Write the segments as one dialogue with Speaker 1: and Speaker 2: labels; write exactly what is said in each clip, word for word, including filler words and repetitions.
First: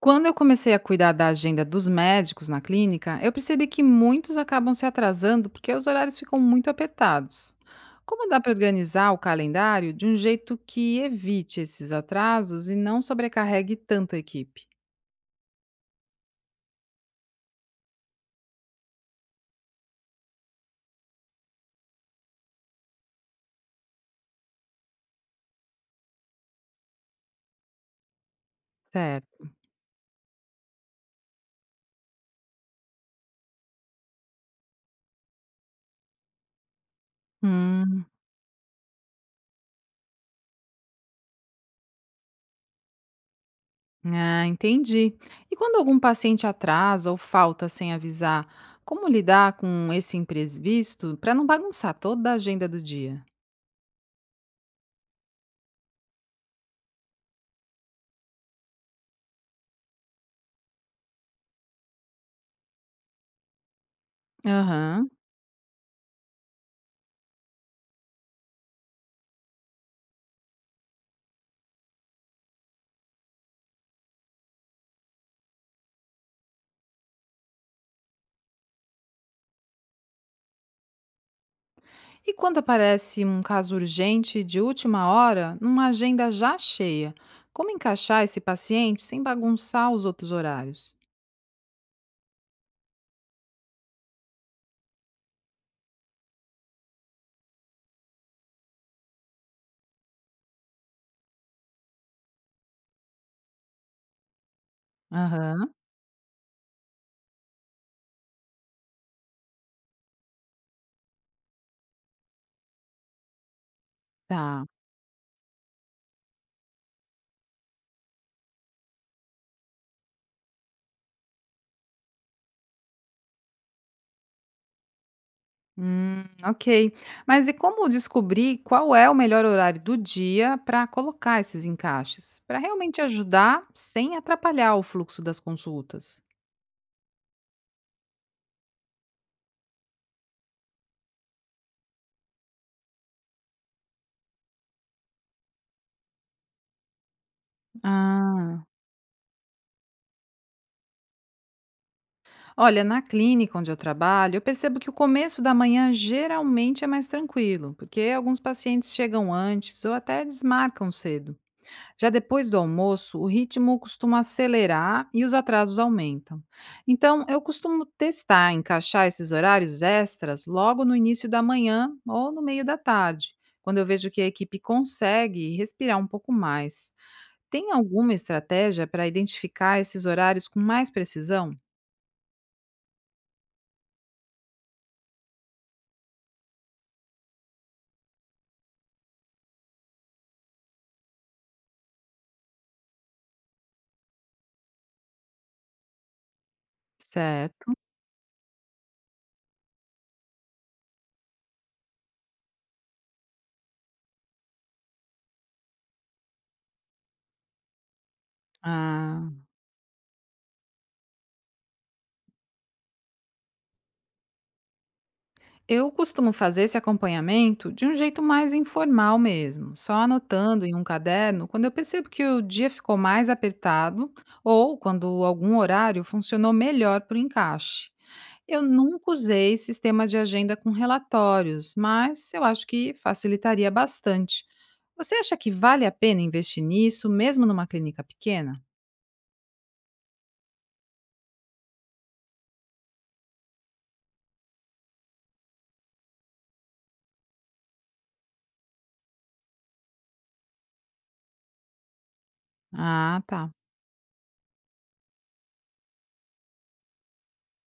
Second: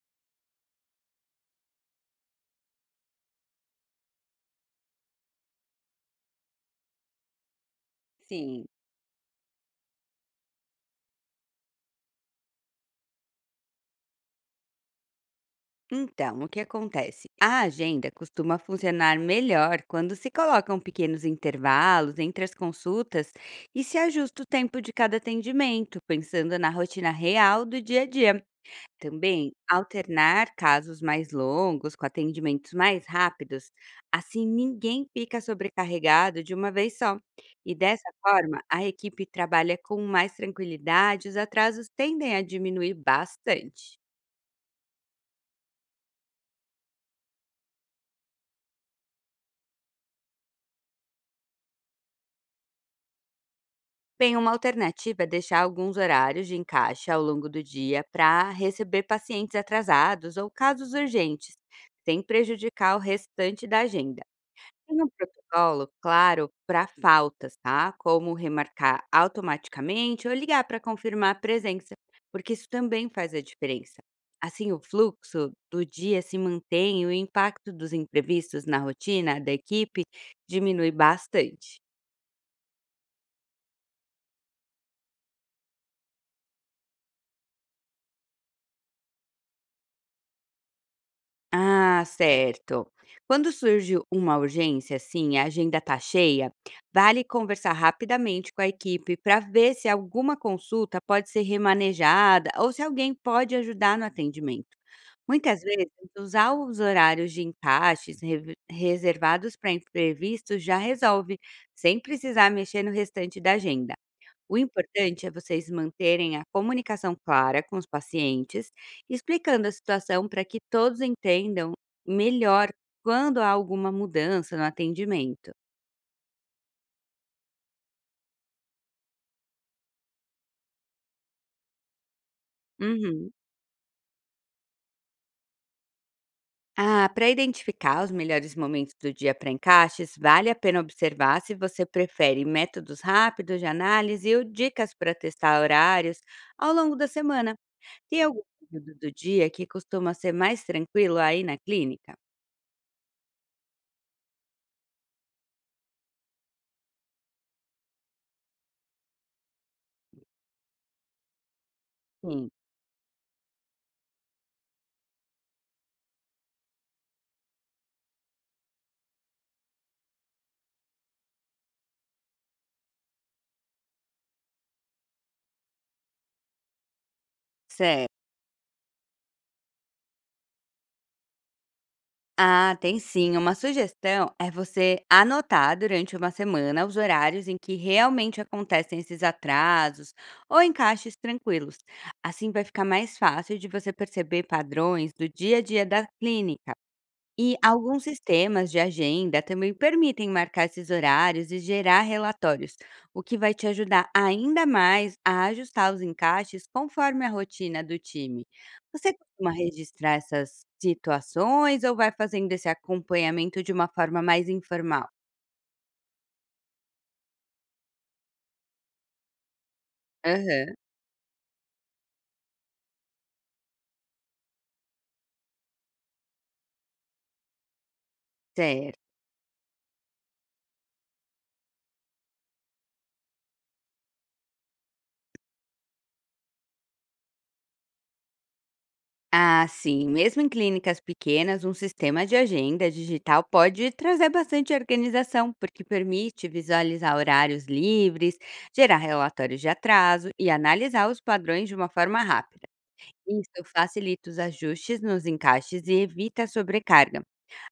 Speaker 1: Quando eu comecei a cuidar da agenda dos médicos na clínica, eu percebi que muitos acabam se atrasando porque os horários ficam muito apertados. Como dá para
Speaker 2: Sim.
Speaker 1: organizar o calendário de um jeito que evite esses atrasos e não sobrecarregue tanto a equipe?
Speaker 2: Então, o que acontece? A agenda costuma funcionar melhor quando se colocam pequenos intervalos entre as consultas e se ajusta o tempo de cada atendimento, pensando na rotina real do dia a dia.
Speaker 1: Certo.
Speaker 2: Também, alternar casos mais longos com atendimentos mais rápidos, assim ninguém fica sobrecarregado de uma vez só. E
Speaker 1: Hum,
Speaker 2: dessa forma, a equipe trabalha com mais tranquilidade, os atrasos tendem a diminuir bastante.
Speaker 1: ah, entendi. E quando algum paciente atrasa ou falta sem avisar, como lidar com esse imprevisto para não bagunçar toda a agenda do dia?
Speaker 2: Bem, uma alternativa é deixar alguns horários de encaixe ao longo do dia para receber pacientes atrasados ou casos urgentes, sem prejudicar o restante da agenda. Tem um
Speaker 1: Aham.
Speaker 2: protocolo, claro, para faltas, tá? Como remarcar automaticamente ou ligar para confirmar a presença, porque isso também faz a diferença. Assim, o fluxo do dia se mantém e o impacto dos imprevistos na rotina da equipe diminui bastante.
Speaker 1: E quando aparece um caso urgente de última hora, numa agenda já cheia, como encaixar esse paciente sem bagunçar os outros horários?
Speaker 2: Ah, certo. Quando surge uma urgência, assim, e a agenda tá cheia, vale conversar rapidamente com a equipe para ver se alguma consulta pode ser remanejada ou se alguém pode ajudar no atendimento. Muitas
Speaker 1: Aham,
Speaker 2: vezes, usar os horários de encaixes re- reservados para imprevistos já resolve, sem precisar mexer no restante da agenda. O
Speaker 1: tá.
Speaker 2: importante é vocês manterem a comunicação clara com os pacientes, explicando a situação para que todos entendam melhor quando há alguma mudança no atendimento.
Speaker 1: Hum, ok. Mas e como descobrir qual é o melhor horário do dia para colocar esses encaixes? Para realmente
Speaker 2: Uhum.
Speaker 1: ajudar sem atrapalhar o fluxo das consultas?
Speaker 2: Ah, para identificar os melhores momentos do dia para encaixes, vale a pena observar se você prefere métodos rápidos de análise ou dicas para testar horários ao longo da semana. Tem algum
Speaker 1: Ah.
Speaker 2: período do dia que costuma ser mais tranquilo aí na clínica?
Speaker 1: Olha, na clínica onde eu trabalho, eu percebo que o começo da manhã geralmente é mais tranquilo, porque alguns pacientes chegam antes ou até desmarcam cedo. Já
Speaker 2: Sim,
Speaker 1: depois do almoço, o ritmo costuma acelerar e os atrasos aumentam. Então, eu costumo testar encaixar esses horários extras logo no início da manhã ou no meio da tarde, quando eu vejo que a equipe consegue respirar um pouco mais. Tem
Speaker 2: certo.
Speaker 1: alguma estratégia para identificar esses horários com mais precisão?
Speaker 2: Ah, tem sim. Uma sugestão é você anotar durante uma semana os horários em que realmente acontecem esses atrasos ou encaixes tranquilos. Assim vai ficar mais fácil de você perceber padrões do dia a dia da clínica. E
Speaker 1: Certo.
Speaker 2: alguns sistemas de agenda também permitem marcar esses horários e gerar relatórios, o que vai te ajudar ainda mais a ajustar os encaixes conforme a rotina do time. Você
Speaker 1: Ah,
Speaker 2: costuma registrar essas situações ou vai fazendo esse acompanhamento de uma forma mais informal?
Speaker 1: eu costumo fazer esse acompanhamento de um jeito mais informal mesmo, só anotando
Speaker 2: Aham,
Speaker 1: em um caderno quando eu percebo que o dia ficou mais apertado ou quando algum horário funcionou melhor para o encaixe. Eu
Speaker 2: certo.
Speaker 1: nunca usei sistema de agenda com relatórios, mas eu acho que facilitaria bastante. Você acha que vale a pena investir nisso, mesmo numa clínica pequena?
Speaker 2: Ah, sim. Mesmo em clínicas pequenas, um sistema de agenda digital pode trazer bastante organização, porque permite visualizar horários livres, gerar relatórios de atraso e analisar os padrões de uma forma rápida.
Speaker 1: Ah, tá,
Speaker 2: Isso facilita os ajustes nos encaixes e evita a sobrecarga,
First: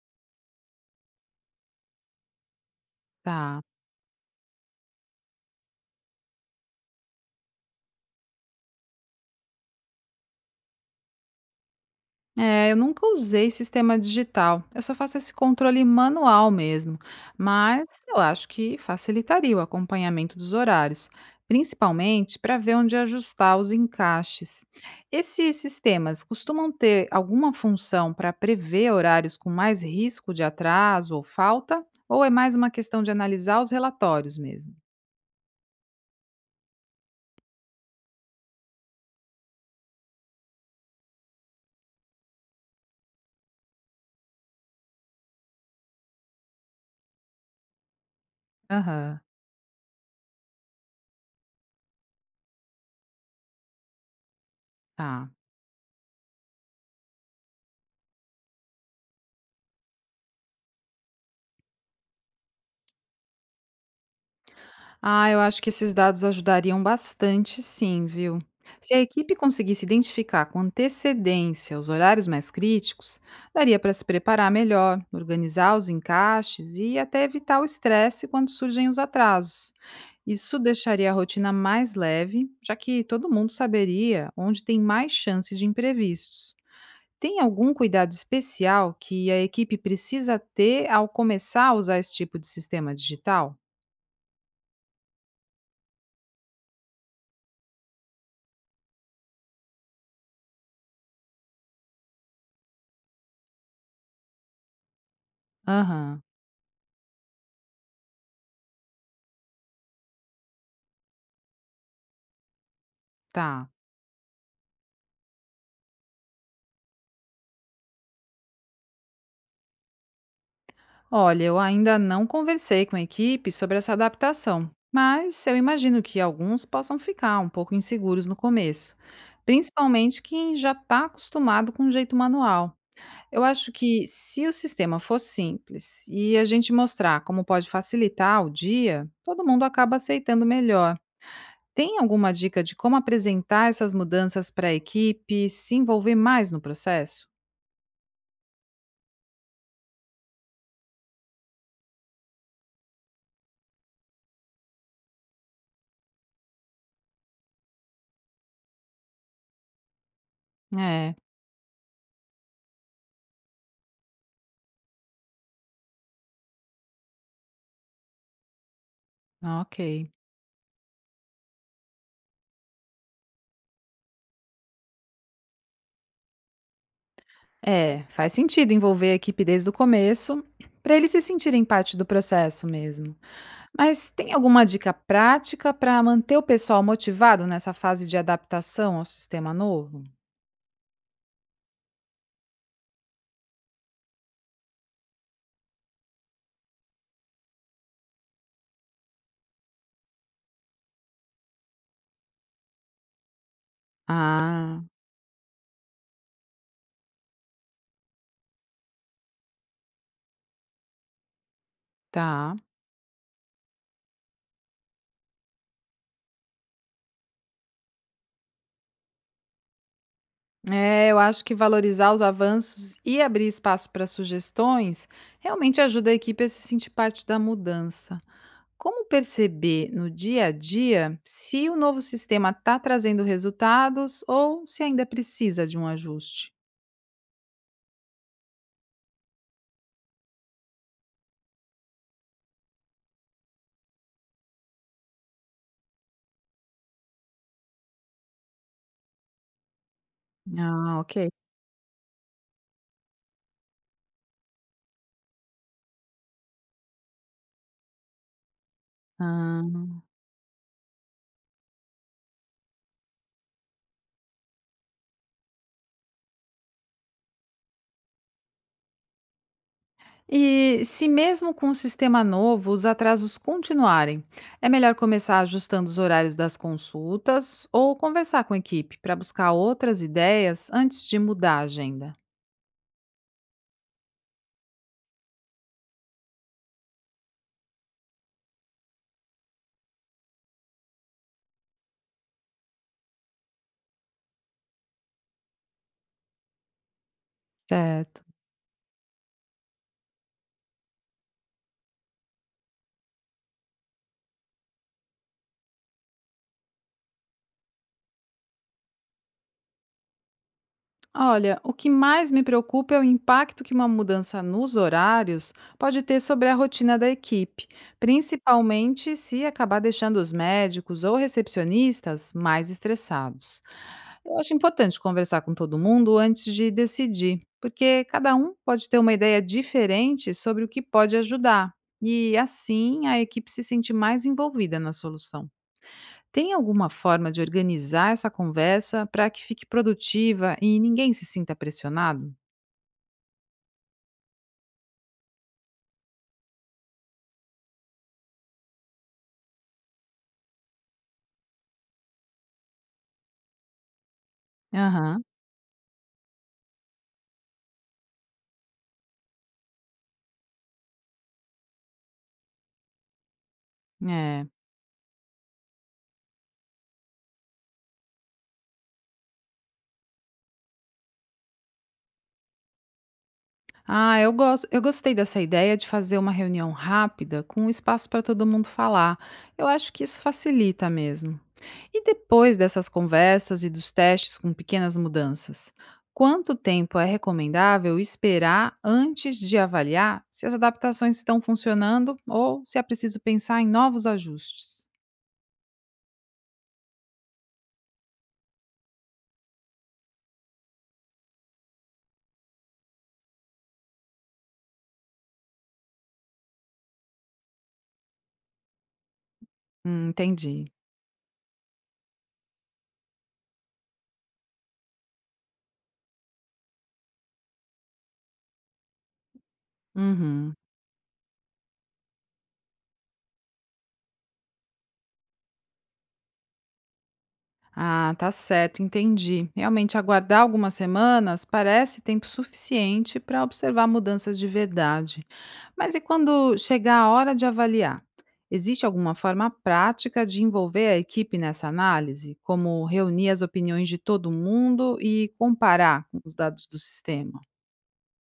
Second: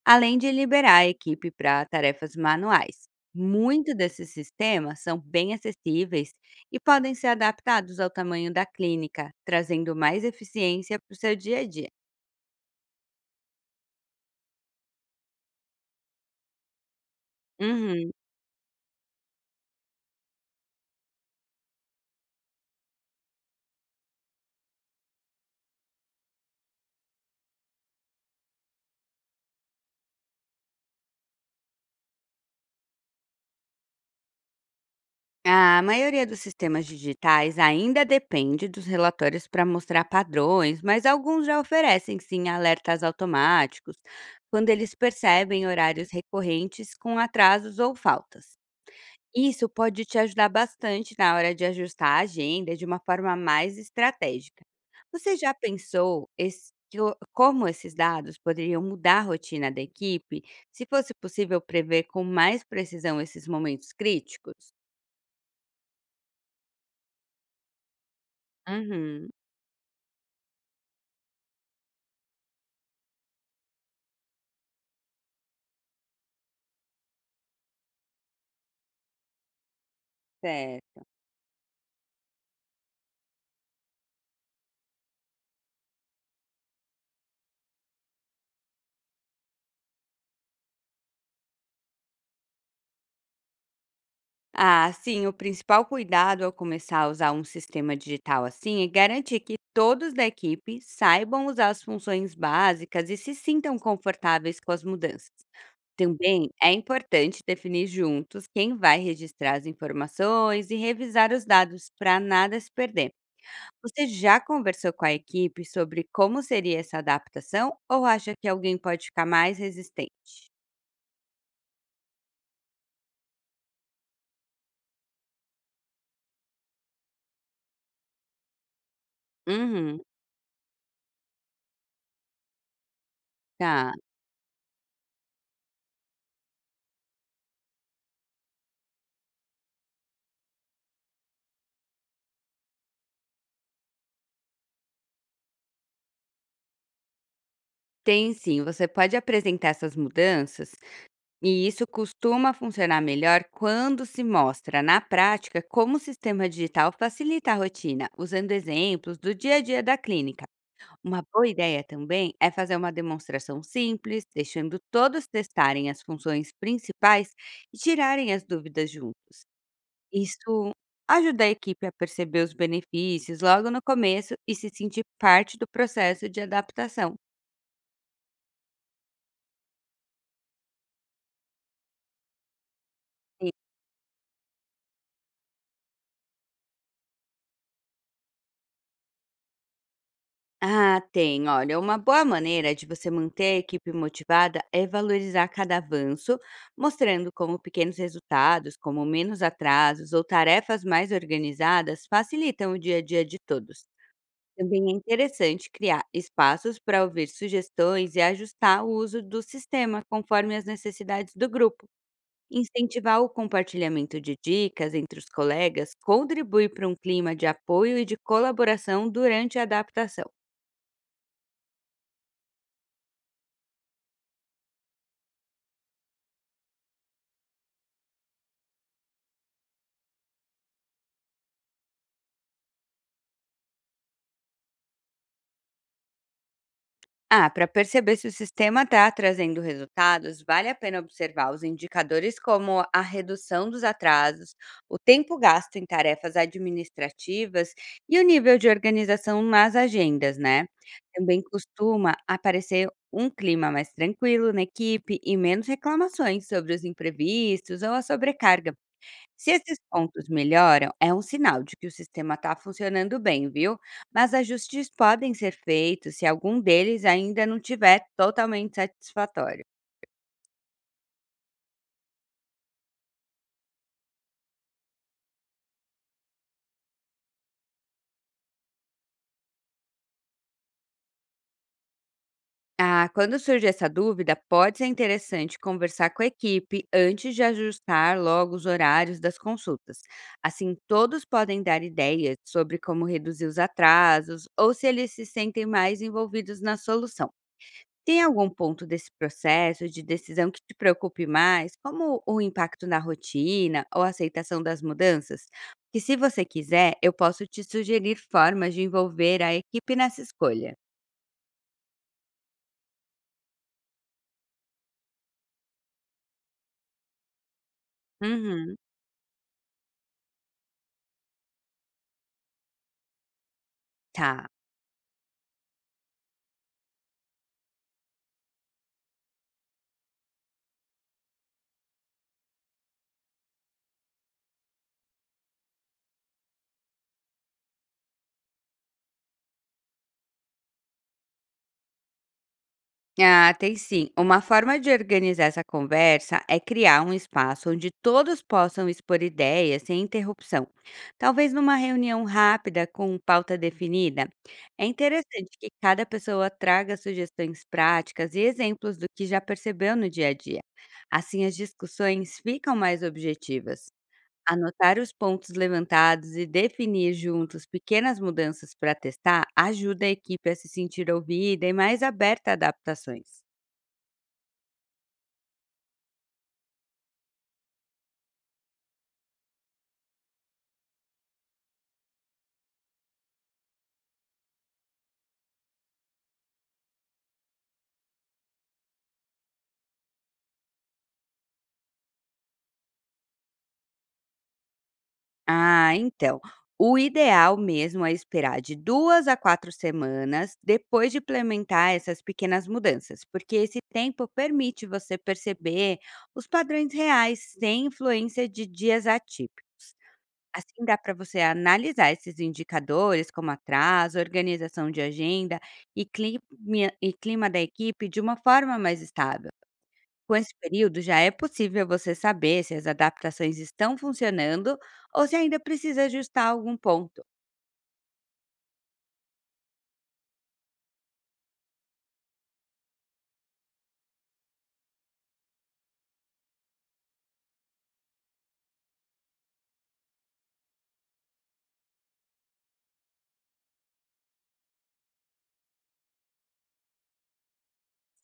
Speaker 2: além de liberar a equipe para tarefas manuais.
Speaker 1: tá.
Speaker 2: Muitos desses sistemas são bem acessíveis e podem ser adaptados ao tamanho da clínica, trazendo mais eficiência para o seu dia a dia.
Speaker 1: É, eu nunca usei sistema digital. Eu só faço esse controle manual mesmo, mas
Speaker 2: Uhum.
Speaker 1: eu acho que facilitaria o acompanhamento dos horários, principalmente para ver onde ajustar os encaixes. Esses sistemas costumam ter alguma função para prever horários com mais risco de atraso ou falta, ou é mais uma questão de analisar os relatórios mesmo?
Speaker 2: A maioria dos sistemas digitais ainda depende dos relatórios para mostrar padrões, mas alguns já oferecem sim alertas automáticos quando eles percebem horários recorrentes com atrasos ou faltas.
Speaker 1: Aham,
Speaker 2: Isso pode te ajudar bastante na hora de ajustar a agenda de uma forma mais estratégica.
Speaker 1: tá.
Speaker 2: Você já pensou es- que o- como esses dados poderiam mudar a rotina da equipe, se fosse possível prever com mais precisão esses momentos críticos?
Speaker 1: Ah, eu acho que esses dados ajudariam bastante sim, viu? Se a
Speaker 2: Uhum.
Speaker 1: equipe conseguisse identificar com antecedência os horários mais críticos, daria para se preparar melhor, organizar os encaixes e até evitar o estresse quando surgem os atrasos. Isso
Speaker 2: Certo.
Speaker 1: deixaria a rotina mais leve, já que todo mundo saberia onde tem mais chance de imprevistos. Tem algum cuidado especial que a equipe precisa ter ao começar a usar esse tipo de sistema digital?
Speaker 2: Ah, sim, o principal cuidado ao começar a usar um sistema digital assim é garantir que todos da equipe saibam usar as funções básicas e se sintam confortáveis com as mudanças.
Speaker 1: Aham,
Speaker 2: Também é importante definir juntos quem vai registrar as informações e revisar os dados para nada se perder.
Speaker 1: tá.
Speaker 2: Você já conversou com a equipe sobre como seria essa adaptação ou acha que alguém pode ficar mais resistente?
Speaker 1: Olha, eu ainda não conversei com a equipe sobre essa adaptação, mas eu imagino que alguns possam ficar um pouco inseguros no começo,
Speaker 2: Uhum,
Speaker 1: principalmente quem já está acostumado com o jeito manual. Eu acho
Speaker 2: tá.
Speaker 1: que se o sistema for simples e a gente mostrar como pode facilitar o dia, todo mundo acaba aceitando melhor. Tem alguma dica de como apresentar essas mudanças para a equipe e se envolver mais no processo?
Speaker 2: Tem sim, você pode apresentar essas mudanças e isso costuma funcionar melhor quando se mostra na prática como o sistema digital facilita a rotina, usando exemplos do dia a dia da clínica.
Speaker 1: É,
Speaker 2: Uma boa ideia também é fazer uma demonstração simples, deixando todos testarem as funções principais e tirarem as dúvidas juntos.
Speaker 1: ok.
Speaker 2: Isso ajuda a equipe a perceber os benefícios logo no começo e se sentir parte do processo de adaptação.
Speaker 1: É, faz sentido envolver a equipe desde o começo, para eles se sentirem parte do processo mesmo. Mas tem alguma dica prática para manter o pessoal motivado nessa fase de adaptação ao sistema novo?
Speaker 2: Ah, tem. Olha, uma boa maneira de você manter a equipe motivada é valorizar cada avanço, mostrando como pequenos resultados, como menos atrasos ou tarefas mais organizadas facilitam o dia a dia de todos.
Speaker 1: Ah,
Speaker 2: Também é interessante criar espaços para ouvir sugestões e ajustar o uso do sistema conforme as necessidades do grupo.
Speaker 1: tá.
Speaker 2: Incentivar o compartilhamento de dicas entre os colegas contribui para um clima de apoio e de colaboração durante a adaptação.
Speaker 1: É, eu acho que valorizar os avanços e abrir espaço para sugestões realmente ajuda a equipe a se sentir parte da mudança. Como perceber no dia a dia se o novo sistema está trazendo resultados ou se ainda precisa de um ajuste?
Speaker 2: Ah, para perceber se o sistema está trazendo resultados, vale a pena observar os indicadores como a redução dos atrasos, o tempo gasto em tarefas administrativas e o nível de organização nas agendas, né?
Speaker 1: Ah, ok.
Speaker 2: Também costuma aparecer um clima mais tranquilo na equipe e menos reclamações sobre os imprevistos ou a sobrecarga. Se esses
Speaker 1: Ah.
Speaker 2: pontos melhoram, é um sinal de que o sistema está funcionando bem, viu? Mas ajustes podem ser feitos se algum deles ainda não tiver totalmente satisfatório.
Speaker 1: E se mesmo com o sistema novo os atrasos continuarem, é melhor começar ajustando os horários das consultas ou conversar com a equipe para buscar outras ideias antes de mudar a agenda?
Speaker 2: Ah, quando surge essa dúvida, pode ser interessante conversar com a equipe antes de ajustar logo os horários das consultas. Assim, todos podem dar ideias sobre como reduzir os atrasos ou se eles se sentem mais envolvidos na solução. Tem
Speaker 1: Certo.
Speaker 2: algum ponto desse processo de decisão que te preocupe mais, como o impacto na rotina ou a aceitação das mudanças? Que se você quiser, eu posso te sugerir formas de envolver a equipe nessa escolha.
Speaker 1: Olha, o que mais me preocupa é o impacto que uma mudança nos horários pode ter sobre a rotina da equipe,
Speaker 2: Uhum.
Speaker 1: principalmente se acabar deixando os médicos ou recepcionistas mais estressados. Eu
Speaker 2: Tá.
Speaker 1: acho importante conversar com todo mundo antes de decidir, porque cada um pode ter uma ideia diferente sobre o que pode ajudar, e assim a equipe se sente mais envolvida na solução. Tem alguma forma de organizar essa conversa para que fique produtiva e ninguém se sinta pressionado?
Speaker 2: Ah, tem sim. Uma forma de organizar essa conversa é criar um espaço onde todos possam expor ideias sem interrupção. Talvez numa reunião rápida com pauta definida. É
Speaker 1: Aham,
Speaker 2: interessante que cada pessoa traga sugestões práticas e exemplos do que já percebeu no dia a dia. Assim, as discussões ficam mais objetivas.
Speaker 1: é.
Speaker 2: Anotar os pontos levantados e definir juntos pequenas mudanças para testar ajuda a equipe a se sentir ouvida e mais aberta a adaptações.
Speaker 1: Ah, eu gosto, eu gostei dessa ideia de fazer uma reunião rápida com espaço para todo mundo falar. Eu acho que isso facilita mesmo. E depois dessas conversas e dos testes com pequenas mudanças, quanto tempo é recomendável esperar antes de avaliar se as adaptações estão funcionando ou se é preciso pensar em novos ajustes?
Speaker 2: Ah, então. O ideal mesmo é esperar de duas a quatro semanas depois de implementar essas pequenas mudanças, porque esse tempo permite você perceber os padrões reais sem influência de dias atípicos.
Speaker 1: Hum, entendi.
Speaker 2: Assim dá para você analisar esses indicadores, como atraso, organização de agenda e clima, e clima da equipe de uma forma mais estável. Com esse
Speaker 1: Uhum.
Speaker 2: período, já é possível você saber se as adaptações estão funcionando ou se ainda precisa ajustar algum ponto.
Speaker 1: Ah, tá certo, entendi. Realmente, aguardar algumas semanas parece tempo suficiente para observar mudanças de verdade. Mas e quando chegar a hora de avaliar? Existe alguma forma prática de envolver a equipe nessa análise, como reunir as opiniões de todo mundo e comparar com os dados do sistema?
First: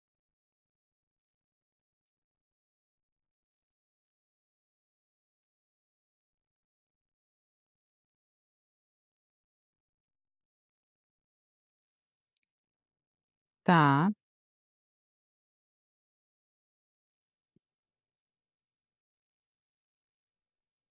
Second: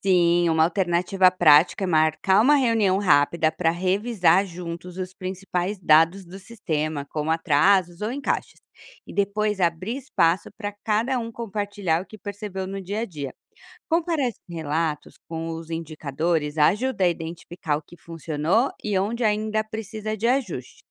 Speaker 2: Sim, uma alternativa prática é marcar uma reunião rápida para revisar juntos os principais dados do sistema, como atrasos ou encaixes, e depois abrir espaço para cada um compartilhar o que percebeu no dia a dia.
Speaker 1: Tá.
Speaker 2: Comparar esses relatos com os indicadores ajuda a identificar o que funcionou e onde ainda precisa de ajuste.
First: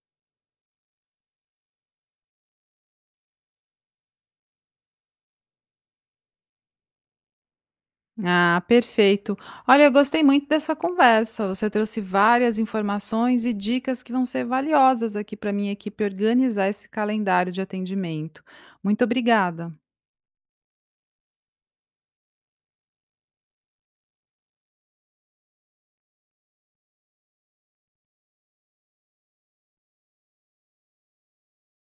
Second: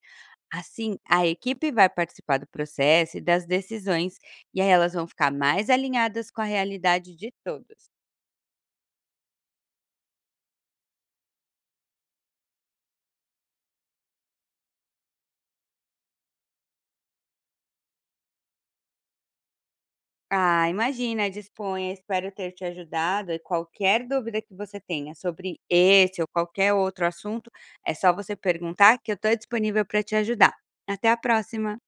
Speaker 2: Assim, a equipe vai participar do processo e das decisões, e aí elas vão ficar mais alinhadas com a realidade de todos.
Speaker 1: Ah, perfeito. Olha, eu gostei muito dessa conversa. Você trouxe várias informações e dicas que vão ser valiosas aqui para minha equipe organizar esse calendário de atendimento. Muito obrigada.
Speaker 2: Ah, imagina, disponha, espero ter te ajudado. E qualquer dúvida que você tenha sobre esse ou qualquer outro assunto, é só você perguntar que eu estou disponível para te ajudar. Até a próxima!